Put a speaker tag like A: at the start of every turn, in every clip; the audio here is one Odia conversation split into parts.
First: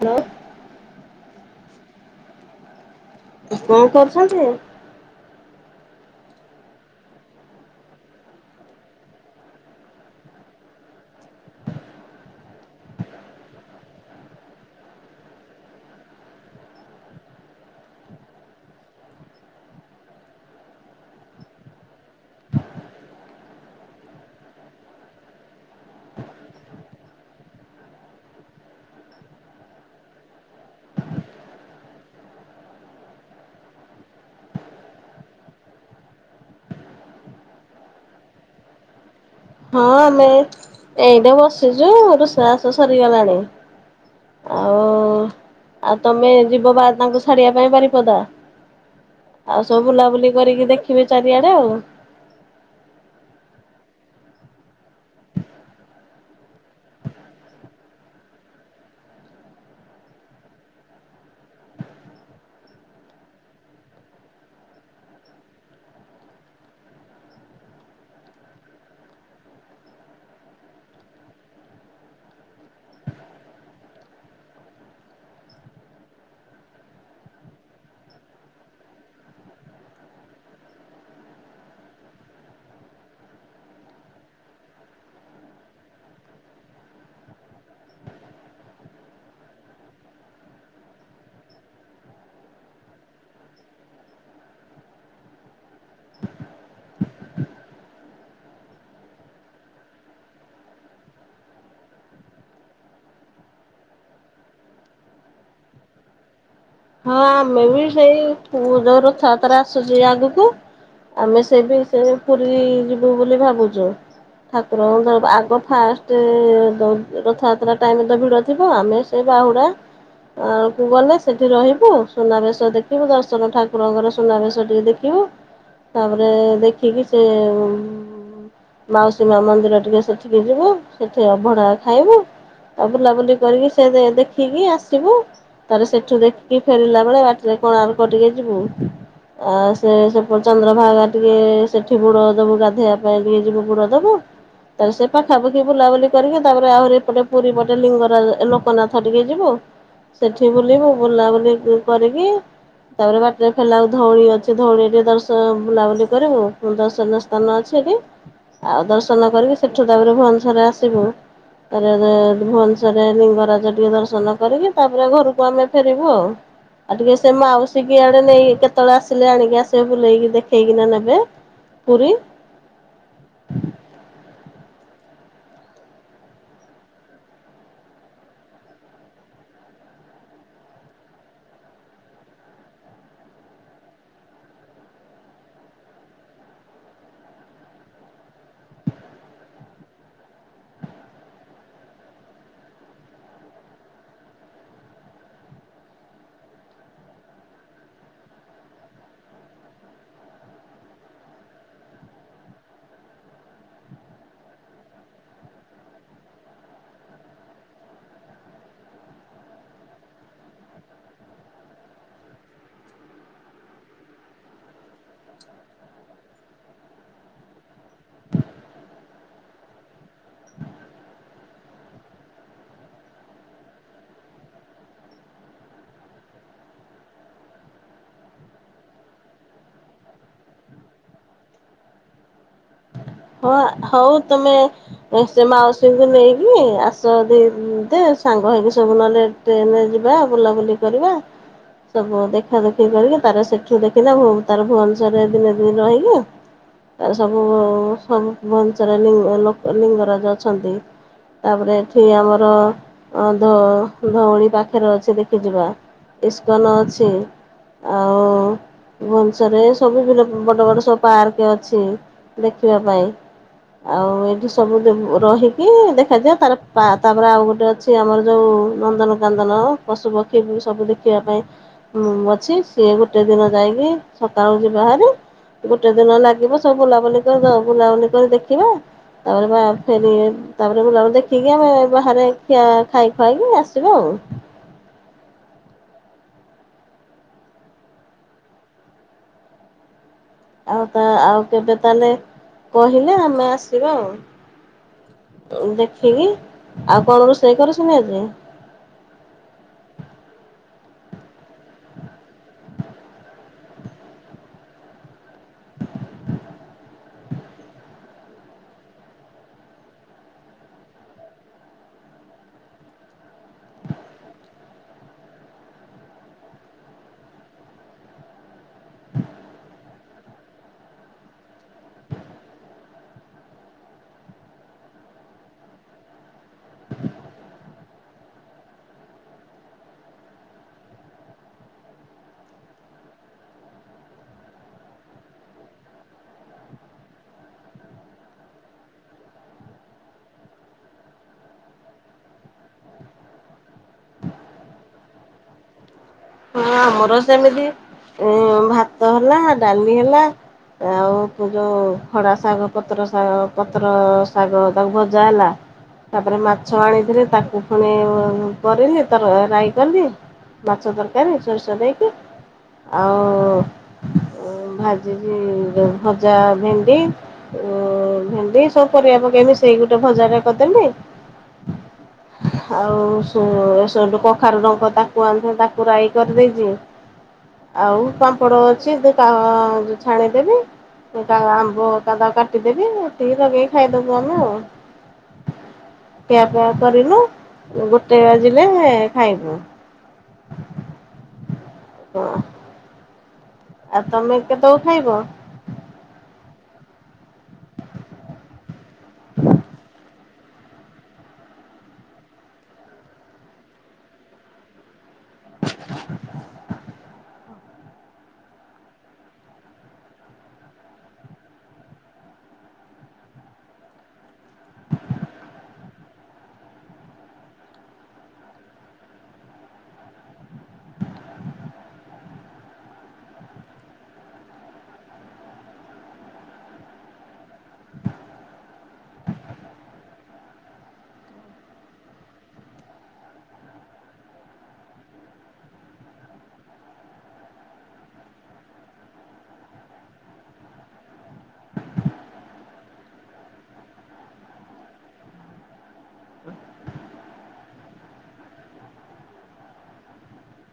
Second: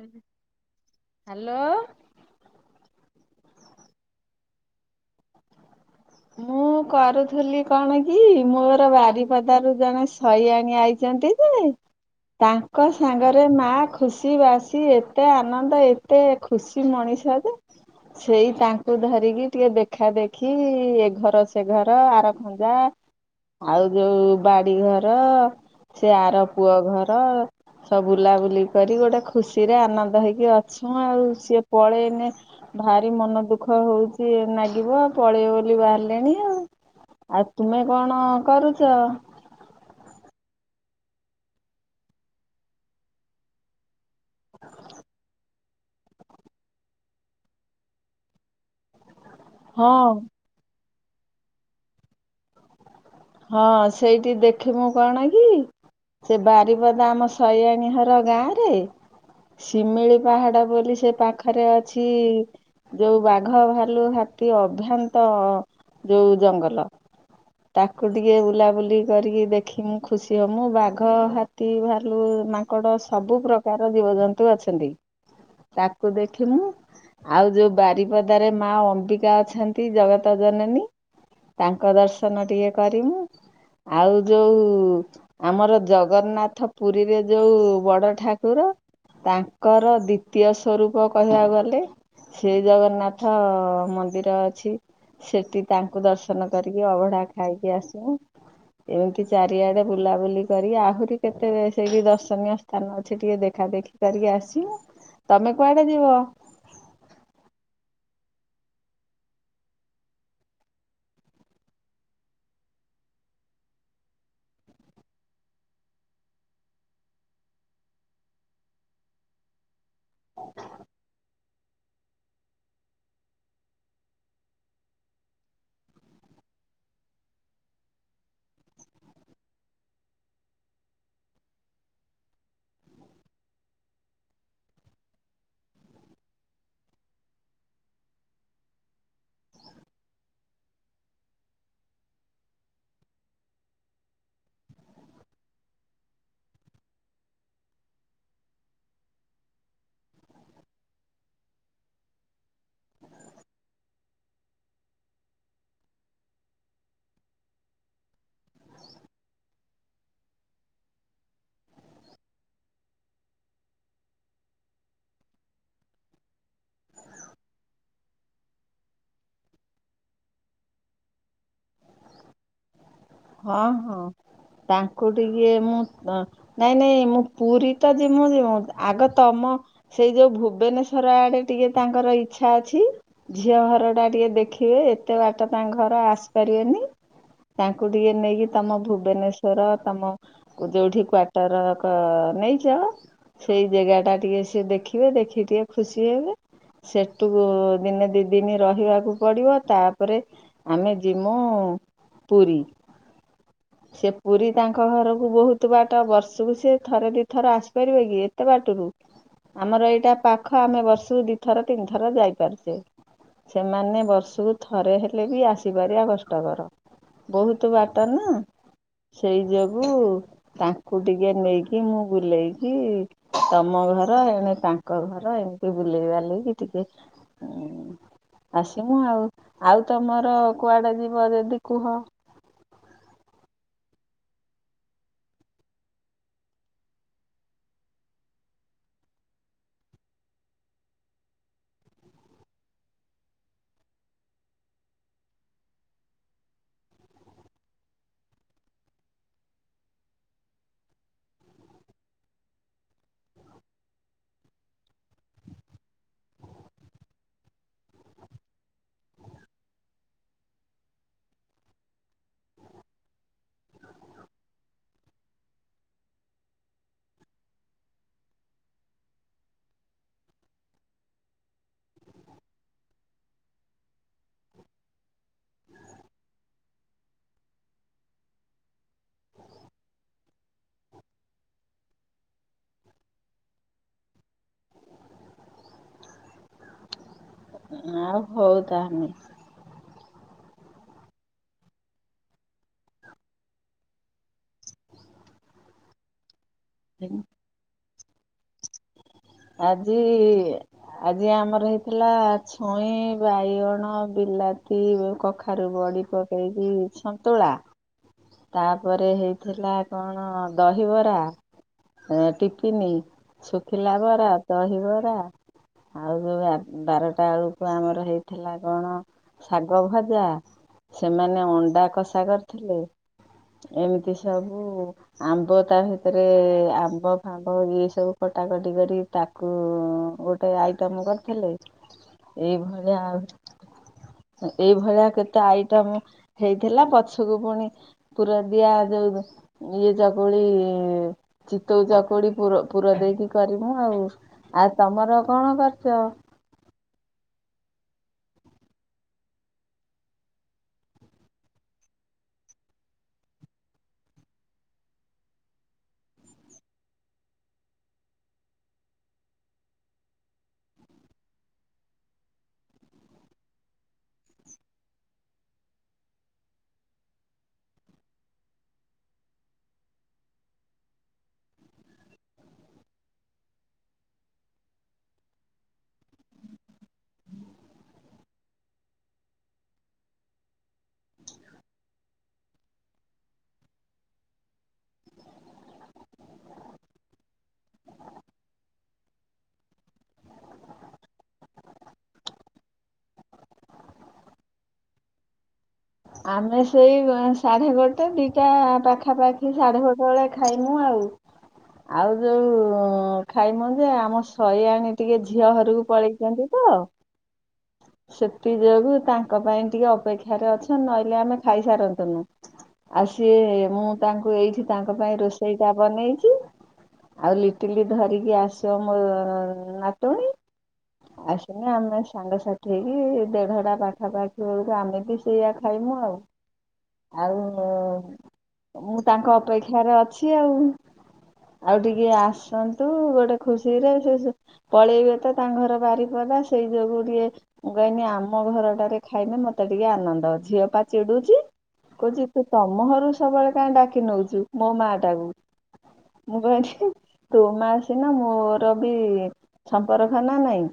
A: ହ୍ୟାଲୋ
B: ହାଲୋ ଓ।
A: କଣ କରୁଛନ୍ତି?
B: ମୁଁ କରୁଥିଲି କଣ କି, ମୋର ବାରିପଦାରୁ ଜଣେ ସଇଆଣୀ ଆଇଛନ୍ତି ଯେ ତାଙ୍କ ସାଙ୍ଗରେ ମା ଖୁସି ବାସି ଏତେ ଆନନ୍ଦ ଏତେ ଖୁସି ମଣିଷ ଯେ ସେଇ ତାଙ୍କୁ ଧରିକି ଟିକେ ଦେଖା ଦେଖି ଏ ଘର ସେ ଘର ଆର ଖଞ୍ଜା ଆଉ ଯୋଉ ବାଡି ଘର ସେ ଆର ପୁଅ ଘର ସବ ବୁଲାବୁଲି କରି ଗୋଟେ ଖୁସିରେ ଆନନ୍ଦ ହେଇକି ଅଛୁ ଆଉ ସିଏ ପଳେଇନ ଭାରି ମନ ଦୁଃଖ ହଉଛି ନାଗିବ ପଳେଇ ବୁଲି ବାହାରିଲେଣି ଆଉ। ଆଉ ତୁମେ କଣ କରୁଛ?
A: ହଁ ଆମେ ଏଇନା ବସିଛୁ, ରୁଷବାସ ସରିଗଲାଣି ଆଉ ଆଉ ତମେ ଯିବ ବା ତାଙ୍କୁ ଛାଡିବା ପାଇଁ ବାରିପଦା। ଆଉ ସବୁ
B: ହଁ
A: ବୁଲାବୁଲି କରିକି ଦେଖି ଯିବେ ଚାରିଆଡେ ଆଉ।
B: ହଁ ସେଇଠି ଦେଖିମୁ କଣ କି ସେ ବାରିପଦା ଆମ ସୟାଣୀହର ଗାଁରେ ଶିମିଳି ପାହାଡ ବୋଲି ସେ ପାଖରେ ଅଛି ଯୋଉ ବାଘ, ଭାଲୁ, ହାତୀ ଅଭ୍ୟନ୍ତ ଯୋଉ ଜଙ୍ଗଲ। ତାକ ତାକୁ ଟିକେ ବୁଲାବୁଲି କରିକି ଦେଖିମୁ ଖୁସି ହମୁ ବାଘ, ହାତୀ, ଭାଲୁ, ମାଙ୍କଡ଼ ସବୁ ପ୍ରକାର ଜୀବଜନ୍ତୁ ଅଛନ୍ତି ତାକୁ ଦେଖିମୁ ଆଉ ଯୋଉଁ ବାରିପଦାରେ ମା ଅମ୍ବିକା ଅଛନ୍ତି ଜଗତ ଜନନୀ ତାଙ୍କ ଦର୍ଶନ ଟିକେ କରିମୁ, ଆଉ ଯୋଉ ଆମର ଜଗନ୍ନାଥ ପୁରୀରେ ଯୋଉ ବଡ ଠାକୁର ତାଙ୍କର ଦ୍ଵିତୀୟ ସ୍ୱରୂପ କହିବାକୁ ଗଲେ ସେ ଜଗନ୍ନାଥ ମନ୍ଦିର ଅଛି। ସେଠି ତାଙ୍କୁ ଦର୍ଶନ କରିକି ଅଭଢା ଖାଇକି ଆସିମୁ। ଏମିତି ଚାରିଆଡେ ବୁଲାବୁଲି କରିକି, ଆହୁରି କେତେ ସେ ଦର୍ଶନୀୟ ସ୍ଥାନ ଅଛି। ଟିକେ ଦେଖା ଦେଖି କରିକି ଆସିମୁ। ତମେ କୁଆଡେ ଯିବ?
A: ହଁ ଆମେ ବି ସେଇ ଯୋଉ ରଥଯାତ୍ରା ଆସୁଛି। ଆଗକୁ ଆମେ ସେ ବି ସେ ପୁରୀ ଯିବୁ ବୋଲି ଭାବୁଛୁ। ଠାକୁରଙ୍କର ଆଗ ଫାଷ୍ଟ ରଥଯାତ୍ରା ଟାଇମ ଭିଡ ଥିବ ଆମେ ସେ ବାହୁଡା ଆ କୁଗଲେ ସେ ସେଠି ରହିବୁ ସୁନାବେଶ ଦେଖିବୁ, ଦର୍ଶନ ଠାକୁରଙ୍କର ସୁନାବେଶ ଟିକେ ଦେଖିବୁ, ତାପରେ ଦେଖିକି ସେ ମାଉସୀ ମା ମନ୍ଦିର ଟିକେ ସେଠିକି ଯିବୁ, ସେଠି ଅଭଢ଼ା ଖାଇବୁ ଆ ବୁଲାବୁଲି କରିକି ସେ ଦେଖିକି ଆସିବୁ ତାପ ସେଠୁ ଦେ ଫେରିଲା ବେଳେ ବାଟରେ କୋଣାର୍କ ଟିକେ ଯିବୁ। ଆ ସେ ସେଟ ଚନ୍ଦ୍ରଭାଗା ଟିକେ ସେଠି ବୁଡ ଦବୁ ଗାଧେଇବା ପାଇଁ ଟିକେ ଯିବୁ ବୁଡ ଦବୁ ତାରେ ସେ ପାଖାପାଖି ବୁଲାବୁଲି କରିକି ତାପରେ ଆହୁରି ଏପଟେ ପୁରୀ ପଟେ ଲିଙ୍ଗରା ଲୋକନାଥ ଟିକେ ଯିବୁ ସେଠି ବୁଲିବୁ। ବୁଲାବୁଲି କରିକି ତାପରେ ବାଟରେ ଖୋଲା ହଉ ଧଉଳି ଅଛି ଧଉଳି ଟିକେ ଦର୍ଶନ ବୁଲାବୁଲି କରିବୁ। ଦର୍ଶନୀୟ ସ୍ଥାନ ଅଛି କି ଆଉ ଦର୍ଶନ କରିକି ସେଠୁ ତାପରେ ଭୁବନେଶ୍ବରରେ ଆସିବୁ ତାରେ ଭୁବନେଶ୍ୱରେ ଲିଙ୍ଗରାଜ ଟିକେ ଦର୍ଶନ କରିକି ତାପରେ ଘରକୁ ଆମେ ଫେରିବୁ ଆଉ। ଆଉ ଟିକେ ସେ ମାଉସୀ କି ଆଡେ ନେଇ କେତେବେଳେ ଆସିଲେ, ଆଣିକି ଆସିବେ ବୁଲେଇକି ଦେଖେଇକିନା ନେବେ ପୁରୀ।
B: ହଁ ହଁ ତାଙ୍କୁ ଟିକେ ମୁଁ ନାଇଁ ନାଇଁ ମୁଁ ପୁରୀ ତ ଯିମୁ ଯିମୁ ଆଗ ତମ ସେଇ ଯୋଉ ଭୁବନେଶ୍ଵର ଆଡେ ଟିକେ ତାଙ୍କର ଇଚ୍ଛା ଅଛି ଝିଅ ଘର ଟା ଟିକେ ଦେଖିବେ ଏତେ ବାଟ ତାଙ୍କ ଘର ଆସିପାରିବେନି। ତା ଙ୍କୁ ଟିକେ ନେଇକି ତମ ଭୁବନେଶ୍ଵର ତମ ଯଉଠି କ୍ଵାର୍ଟର ଘ ନେଇଚ ସେଇ ଜେଗା ଟା ଟିକେ ସିଏ ଦେଖିବେ ଦେଖିକି ଖୁସି ହେବେ ସେଠୁ ଦିନେ ଦୁଇ ଦିନ ରହିବାକୁ ପଡ଼ିବ ତାପରେ ଆମେ ଯିମୁ ପୁରୀ। ସେ ପୁରୀ ତାଙ୍କ ଘରକୁ ବହୁତ ବାଟ ବର୍ଷକୁ ସେ ଥରେ ଦି ଥର ଆସିପାରିବେ କି ଏତେ ବାଟରୁ ଆମର ଏଇଟା ପାଖ ଆମେ ବର୍ଷକୁ ଦିଥର ତିନିଥର ଯାଇପାରୁଛେ ସେମାନେ ବର୍ଷକୁ ଥରେ ହେଲେ ବି ଆସିପାରିବା କଷ୍ଟକର ବହୁତ ବାଟ ନା। ସେଇ ଯୋଗୁ ତାଙ୍କୁ ଟିକେ ନେଇକି ମୁଁ ବୁଲେଇକି ତମ ଘର ଏଣେ ତାଙ୍କ ଘର ଏମିତି ବୁଲେଇ ବାଲିକି ଟିକେ ଆସିମୁ ଆଉ ଆଉ ତମର କୁଆଡେ ଯିବ ଯଦି କୁହ?
A: ହଁ ହଉ ତୁମେ ସେ ମାଉସୀଙ୍କୁ ନେଇକି ଆସ ଦୁ ଦେ ସାଙ୍ଗ ହୋଇକି ସବୁ ନହେଲେ ଟ୍ରେନରେ ଯିବା ବୁଲାବୁଲି କରିବା ସବୁ ଦେଖାଦେଖି କରିକି ତାର ସେଠୁ ଦେଖିନା ତାର ଭୁବନେଶ୍ୱରରେ ଦିନେ ଦି ରହିକି ତାର ସବୁ ଭୁବନେଶ୍ୱର ରେ ଲିଙ୍ଗ ଲୋକ ଲିଙ୍ଗରାଜ ଅଛନ୍ତି ତାପରେ ଏଠି ଆମର ଅ ଧ ଧଉଳି ପା ପାଖରେ ଅଛି ଦେଖି ଯିବା ଇସ୍କନ ଅଛି ଆଉ ଭବନେଶ୍ୱରେ ସବୁ ବଡ ବଡ ସବୁ ପାର୍କ ଅଛି ଦେଖିବା ପାଇଁ। ଆଉ ଏଇଠି ସବୁ ରହିକି ଦେଖାଯାଏ ତାର ତାପରେ ଆଉ ଗୋଟେ ଅଛି ଆମର ଯୋଉ ନନ୍ଦନକନ୍ଦନ ପଶୁପକ୍ଷୀ ସବୁ ଦେଖିବା ପାଇଁ ଅଛି ସିଏ ଗୋଟେ ଦିନ ଯାଇକି ସକାଳୁ ଯ ବାହାରି ଗୋଟେ ଦିନ ଲାଗିବ ସବୁ ବୁଲାବୁଲି କରିଦବ। ବୁଲାବୁଲି କରି ଦେଖିବା ତାପରେ ଭା ଫେ ତାପରେ ବୁଲାବୁଲି ଦେଖିକି ଆମେ ବାହାରେ ଖିୟା ଖାଇ ଖୁଆଇକି ଆସିବା ଆଉ।
B: ଆ ହଉ ତାହେଲେ।
A: ଆଉ ତା ଆଉ କେବେ ତାହେଲେ କହିଲେ ଆମେ ଆସିବା ଆଉ ଦେଖିକି। ଆଉ କଣ ରୋଷେଇ କରଛ? ନେବି।
B: ଆଜି ଆଜି ଆମର ହେଇଥିଲା ଛୁଇଁ, ବାଇଗଣ, ବିଲାତି, କଖାରୁ ବଡି ପକେଇକି ସନ୍ତୁଳା। ତାପରେ ହେଇଥିଲା କଣ ଦହିବରା, ଟିଫିନି, ଶୁଖିଲା ବରା, ଦହିବରା ଆଉ ଯୋ ବାରଟା ବେଳକୁ ଆମର ହେଇଥିଲା କଣ ଶାଗ ଭଜା ସେମାନେ ଅଣ୍ଡା କଷା କରିଥିଲେ। ଏମିତି ସବୁ ଆମ୍ବ ତା ଭିତରେ ଆମ୍ବ ଫାମ୍ୱ ଇଏ ସବୁ କଟାକଟି କରି ତାକୁ ଗୋଟେ ଆଇଟମ କରିଥିଲେ, ଏଇଭଳିଆ ଏଇଭଳିଆ କେତେ ଆଇଟମ ହେଇଥିଲା। ପଛକୁ ପୁଣି ପୁର ଦିଆ ଯୋଉ ଇଏ ଚକୁଳି ଚିତଉ ଚକୁଳି ପୁର ପୁର ଦେଇକି କରିମୁ ଆଉ। ଆଉ ତମର କଣ କରିଛ?
A: ହଁ ଆମର ସେମିତି ଭାତ ହେଲା ଡାଲି ହେଲା ଆଉ ଯୋଉ ଖଡା ଶାଗ ପତ୍ର ଶାଗ ପତ୍ର ଶାଗ ତାକୁ ଭଜା ହେଲା ତାପରେ ମାଛ ଆଣିଥିଲି ତାକୁ ପୁଣି କରିଲି ତର ରାଇ କଲି। ମାଛ ତରକା ରକାରୀ ସୋରିଷ ଦେଇକି ଆଉ ଭାଜି ଭଜା ଭେଣ୍ଡି ଭେଣ୍ଡି ସବୁ ପରିବା ପକେଇ ମିସେଇ ଗୋଟେ ଭଜାଟେ କରିଦେଲି ଆଉ ସେ ସେଠୁ କଖାରୁ ଡଙ୍କ ତାକୁ ଆଣିଥିଲି ତାକୁ ପୁରାଇ କରିଦେଇଛି ଆଉ ପାମ୍ପଡ଼ ଅଛି ଛାଣିଦେବି ଆମ୍ବ କାଦ କାଟିଦେବି ହେତିକି ଲଗେଇକି ଖାଇଦେବୁ ଆମେ ଆଉ ଖିଆ ଫିଆ କରିନୁ ଗୋଟେ ବାଜିଲେ ଖାଇବୁ। ହଁ। ଆଉ ତମେ କେତଉ ଖାଇବ?
B: ଆମେ ସେଇ ସାଢେ ଗୋଟେ ଦିଟା ପାଖାପାଖି ସାଢେ ଗୋଟେ ବେଳେ ଖାଇମୁ ଆଉ ଆଉ ଯୋଉ ଖାଇମୁ ଯେ ଆମ ସଇୟାଣୀ ଟିକେ ଝିଅ ଘରକୁ ପଳେଇଛନ୍ତି ତ ସେଥି ଯୋଗୁ ତାଙ୍କ ପାଇଁ ଟିକେ ଅପେକ୍ଷାରେ ଅଛ ନହେଲେ ଆମେ ଖାଇସାରନ୍ତୁନୁ ଆସଏ ମୁଁ ତାଙ୍କୁ ଏଇଠି ତାଙ୍କ ପାଇଁ ରୋଷେଇ ଟା ବନେଇଛି ଆଉ ଲିଟିଲି ଧରିକି ଆସିବ ମୋ ନାତୁଣୀ ଆସିଲେ ଆମେ ସାଙ୍ଗସଥି ସିଏବି ଦେଢଟା ପାଖାପାଖି ବେଳକୁ ଆମେ ବି ସେଇଆ ଖାଇମୁ ଆଉ ଆଉ ମୁଁ ତାଙ୍କ ଅପେକ୍ଷାରେ ଅଛି ଆଉ ଆଉ ଟିକେ ଆସନ୍ତୁ ଗୋଟେ ଖୁସିରେ ସେ ପଳେଇବେ ତ ତାଙ୍କ ଘର ବାରିପଦା ସେଇ ଯୋଗୁଁ ଟିକେ ମୁଁ କହନି ଆମ ଘରଟାରେ ଖାଇଲେ ମତେ ଟିକେ ଆନନ୍ଦ ଝିଅ ପା ଚିଡୁଛି କହୁଛି ତୁ ତମ ଘରୁ ସବୁବେଳେ କାହିଁ ଡାକି ନଉଛୁ ମୋ ମା ଟାକୁ ମୁଁ କହନି ତୋ ମା ସିନା ମୋର ବି ସମ୍ପର୍କ ନା ନାଇଁ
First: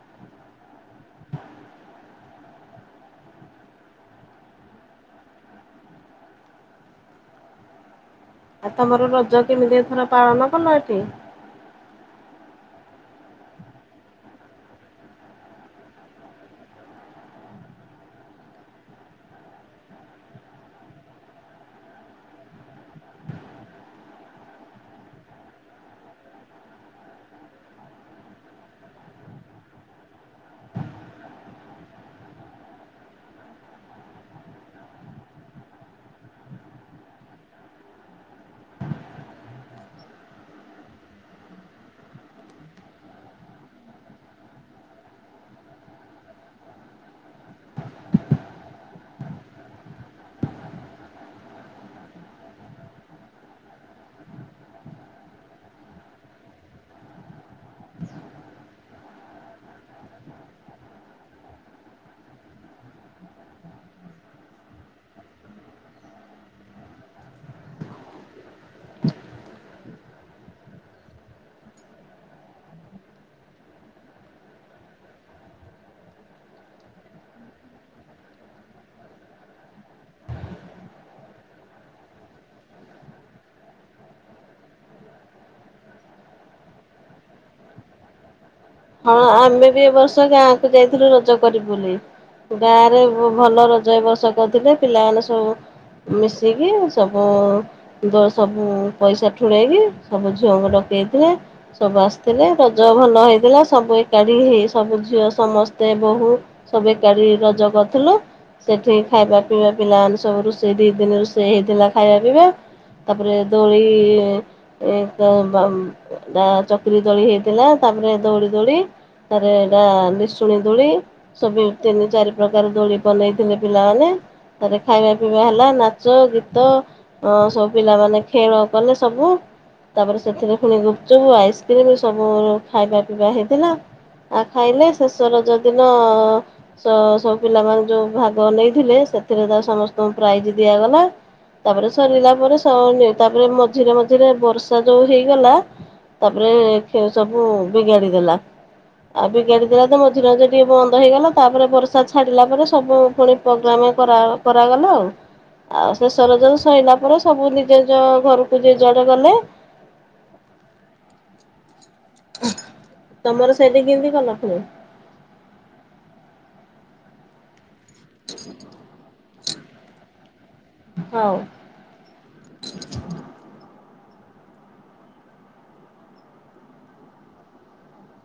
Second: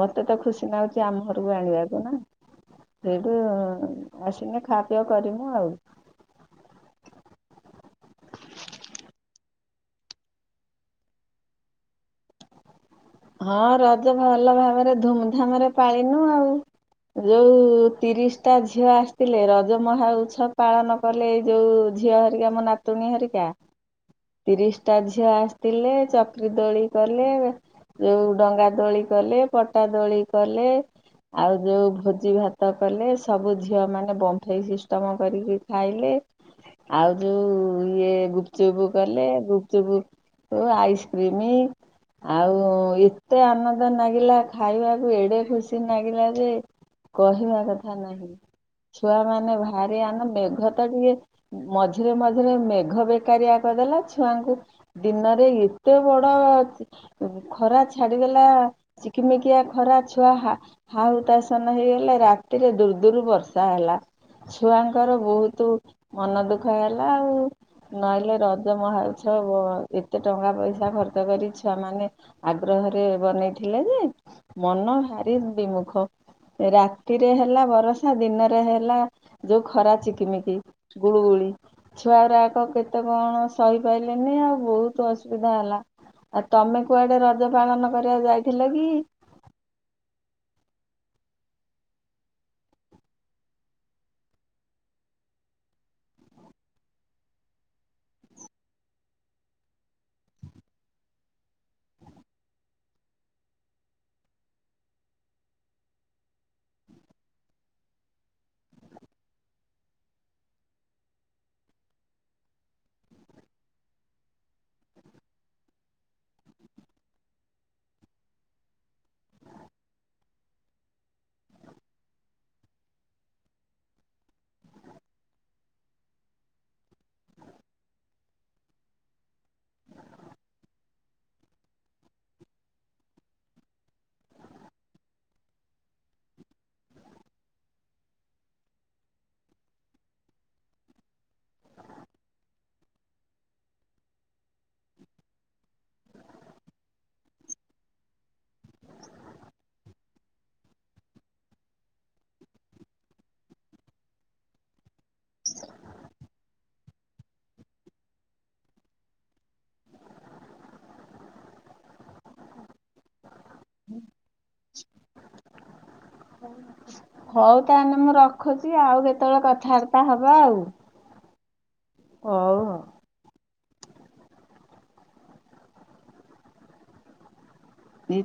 B: ମତେ ତ ଖୁସି ନାଗୁଛି। ଆମ ଘରକୁ ଆଣିବାକୁ ସେଇଠୁ ଆସିଲେ ଖା ପିଅ କରିମୁ ଆଉ
A: ଆଉ ତମର ରଜ କେମିତି ଏଥର ପାଳନ କଲ ହେଠି?
B: ହଁ ରଜ ଭଲ ଭାବରେ ଧୁମଧାମରେ ପାଳିନୁ ଆଉ ଯୋଉ ତିରିଶ ଟା ଝିଅ ଆସିଥିଲେ ରଜ ମହାଉତ୍ସବ ପାଳନ କଲେ ଏଇ ଯୋଉଁ ଝିଅ ହେରିକା ମୋ ନାତୁଣୀ ହେରିକା ତିରିଶ ଟା ଝିଅ ଆସିଥିଲେ ଚକ୍ରୀ ଦୋଳି କଲେ। ଯେଉଁ ଡଙ୍ଗା ଦୋଳି କଲେ ପଟାଦୋଳି କଲେ ଆଉ ଯେଉଁ ଭୋଜି ଭାତ କଲେ ସବୁ ଝିଅମାନେ ବମ୍ଫେଇ ସିଷ୍ଟମ କରିକି ଖାଇଲେ ଆଉ ଯେଉଁ ଇଏ ଗୁପଚୁପୁ କଲେ ଗୁପଚୁପୁ ଆଇସ୍କ୍ରିମ୍ ଆଉ ଏତେ ଆନନ୍ଦ ନାଗିଲା ଖାଇବାକୁ ଏଡେ ଖୁସି ନାଗିଲା ଯେ କହିବା କଥା ନାହିଁ। ଛୁଆ ମାନେ ଭାରି ଆନ ମେଘ ତ ଟିକେ ମଝିରେ ମଝିରେ ମେଘ ବେକାରିଆ କରିଦେଲା ଛୁଆଙ୍କୁ ଦିନରେ ଏତେ ବଡ ଖରା ଛାଡ଼ିଦେଲା ଚିକିମିକିଆ ଖରା ଛୁଆ ହା ହାହୁତାସନ ହେଇଗଲେ। ରାତିରେ ଦୂର୍ ଦୂରୁ ବର୍ଷା ହେଲା। ଛୁଆଙ୍କର ବହୁତୁ ମନ ଦୁଃଖ ହେଲା। ଆଉ ନହେଲେ ରଜ ମହା ଉତ୍ସବ ଏତେ ଟଙ୍କା ପଇସା ଖର୍ଚ୍ଚ କରି ଛୁଆମାନେ ଆଗ୍ରହରେ ବନେଇଥିଲେ। ଯେ ମନ ଭାରି ବିମୁଖ ରାତିରେ ହେଲା ବରଷା ଦିନରେ ହେଲା ଯୋଉଁ ଖରା ଚିକିମିକି ଗୁଳୁଗୁଳି ଛୁଆ ଗୁରାକ କେତେ କଣ ସହିପାଇଲେନି ଆଉ ବହୁତ ଅସୁବିଧା ହେଲା ଆଉ ତମେ କୁଆଡେ ରଜ ପାଳନ କରିବାକୁ ଯାଇ
A: ହଁ ଆମେ ବି ଏବ ବର୍ଷ ଗାଁକୁ ଯାଇଥିଲୁ ରଜ କରିବୁ ବୋଲି ଗାଁରେ ଭଲ ରଜ ଏବର୍ଷ କରିଥିଲେ। ପିଲାମାନେ ସବୁ ମିଶିକି ସବୁ ଦ ସବୁ ପଇସା ଠୁଳେଇକି ସବୁ ଝିଅଙ୍କୁ ଡକେଇଥିଲେ। ସବୁ ଆସିଥିଲେ ରଜ ଭଲ ହେଇଥିଲା। ସବୁ ଏକାଠି ହେଇ ସବୁ ଝିଅ ସମସ୍ତେ ବୋହୂ ସବୁ ଏକାଠି ରଜ କରଥିଲୁ। ସେଠି ଖାଇବା ପିଇବା ପିଲାମାନେ ସବୁ ରୋଷେଇ ଦୁଇ ଦିନ ରୋଷେଇ ହେଇଥିଲା। ଖାଇବା ପିଇବା ତାପରେ ଦୋଳି ଏ ଦ ବାମ୍ ଚକ୍ରୀ ଦୋଳି ହେଇଥିଲା ତାପରେ ଦଉଡ଼ି ଦୋଳି ତାରେ ଗାଁ ନିଶୁଣି ଦୋଳି ସବୁ ତିନି ଚାରି ପ୍ରକାର ଦୋଳି ବନେଇଥିଲେ ପିଲାମାନେ ତାରେ ଖାଇବା ପିଇବା ହେଲା ନାଚ ଗୀତ ସବୁ ପିଲାମାନେ ଖେଳ କଲେ ସବୁ ତାପରେ ସେଥିରେ ପୁଣି ଗୁପଚୁପ୍ ଆଇସ୍କ୍ରିମ୍ ସବୁ ଖାଇବା ବା ହେଇଥିଲା ଆଉ ଖାଇଲେ ଶେଷ ରଜଦିନ ସ ସବୁ ପିଲାମାନ ଯେଉଁ ଭାଗ ନେଇଥିଲେ। ସେଥିରେ ତା ସମସ୍ତଙ୍କୁ ପ୍ରାଇଜ୍ ଦିଆଗଲା ତାପରେ ସରିଲା ପରେ ସ ତାପରେ ମଝିରେ ମଝିରେ ବର୍ଷା ଯୋଉଁ ହେଇଗଲା। ତାପରେ ସବୁ ବିଗାଡ଼ି ଦେଲା ଆ ବିଗାଡ଼ି ଦେଲା ତ ମଝିରେ ମଝିରେ ଟିକେ ବନ୍ଦ ହେଇଗଲା। ତାପରେ ବର୍ଷା ଛାଡ଼ିଲା ପରେ ସବୁ ପୁଣି ପ୍ରୋଗ୍ରାମ କରା କରାଗଲା। ଆଉ ଆଉ ଶେଷ ରଜ ସଇଲା ପରେ ସବୁ ନିଜେ ନିଜ ଘରକୁ ଯିଏ ଯୁଆଡ଼େ ଗଲେ। [inaudible] ତମର ସେଇଠି କେମିତି କଲ ଖୁ
B: ହଉ। ତାହେଲେ ମୁଁ ରଖୁଛି ଆଉ କେତେ କେତେବେଳେ କଥାବାର୍ତ୍ତା ହେବା ଆଉ।
A: ହଉ।
B: ହୋଉ ଆଉ। ନି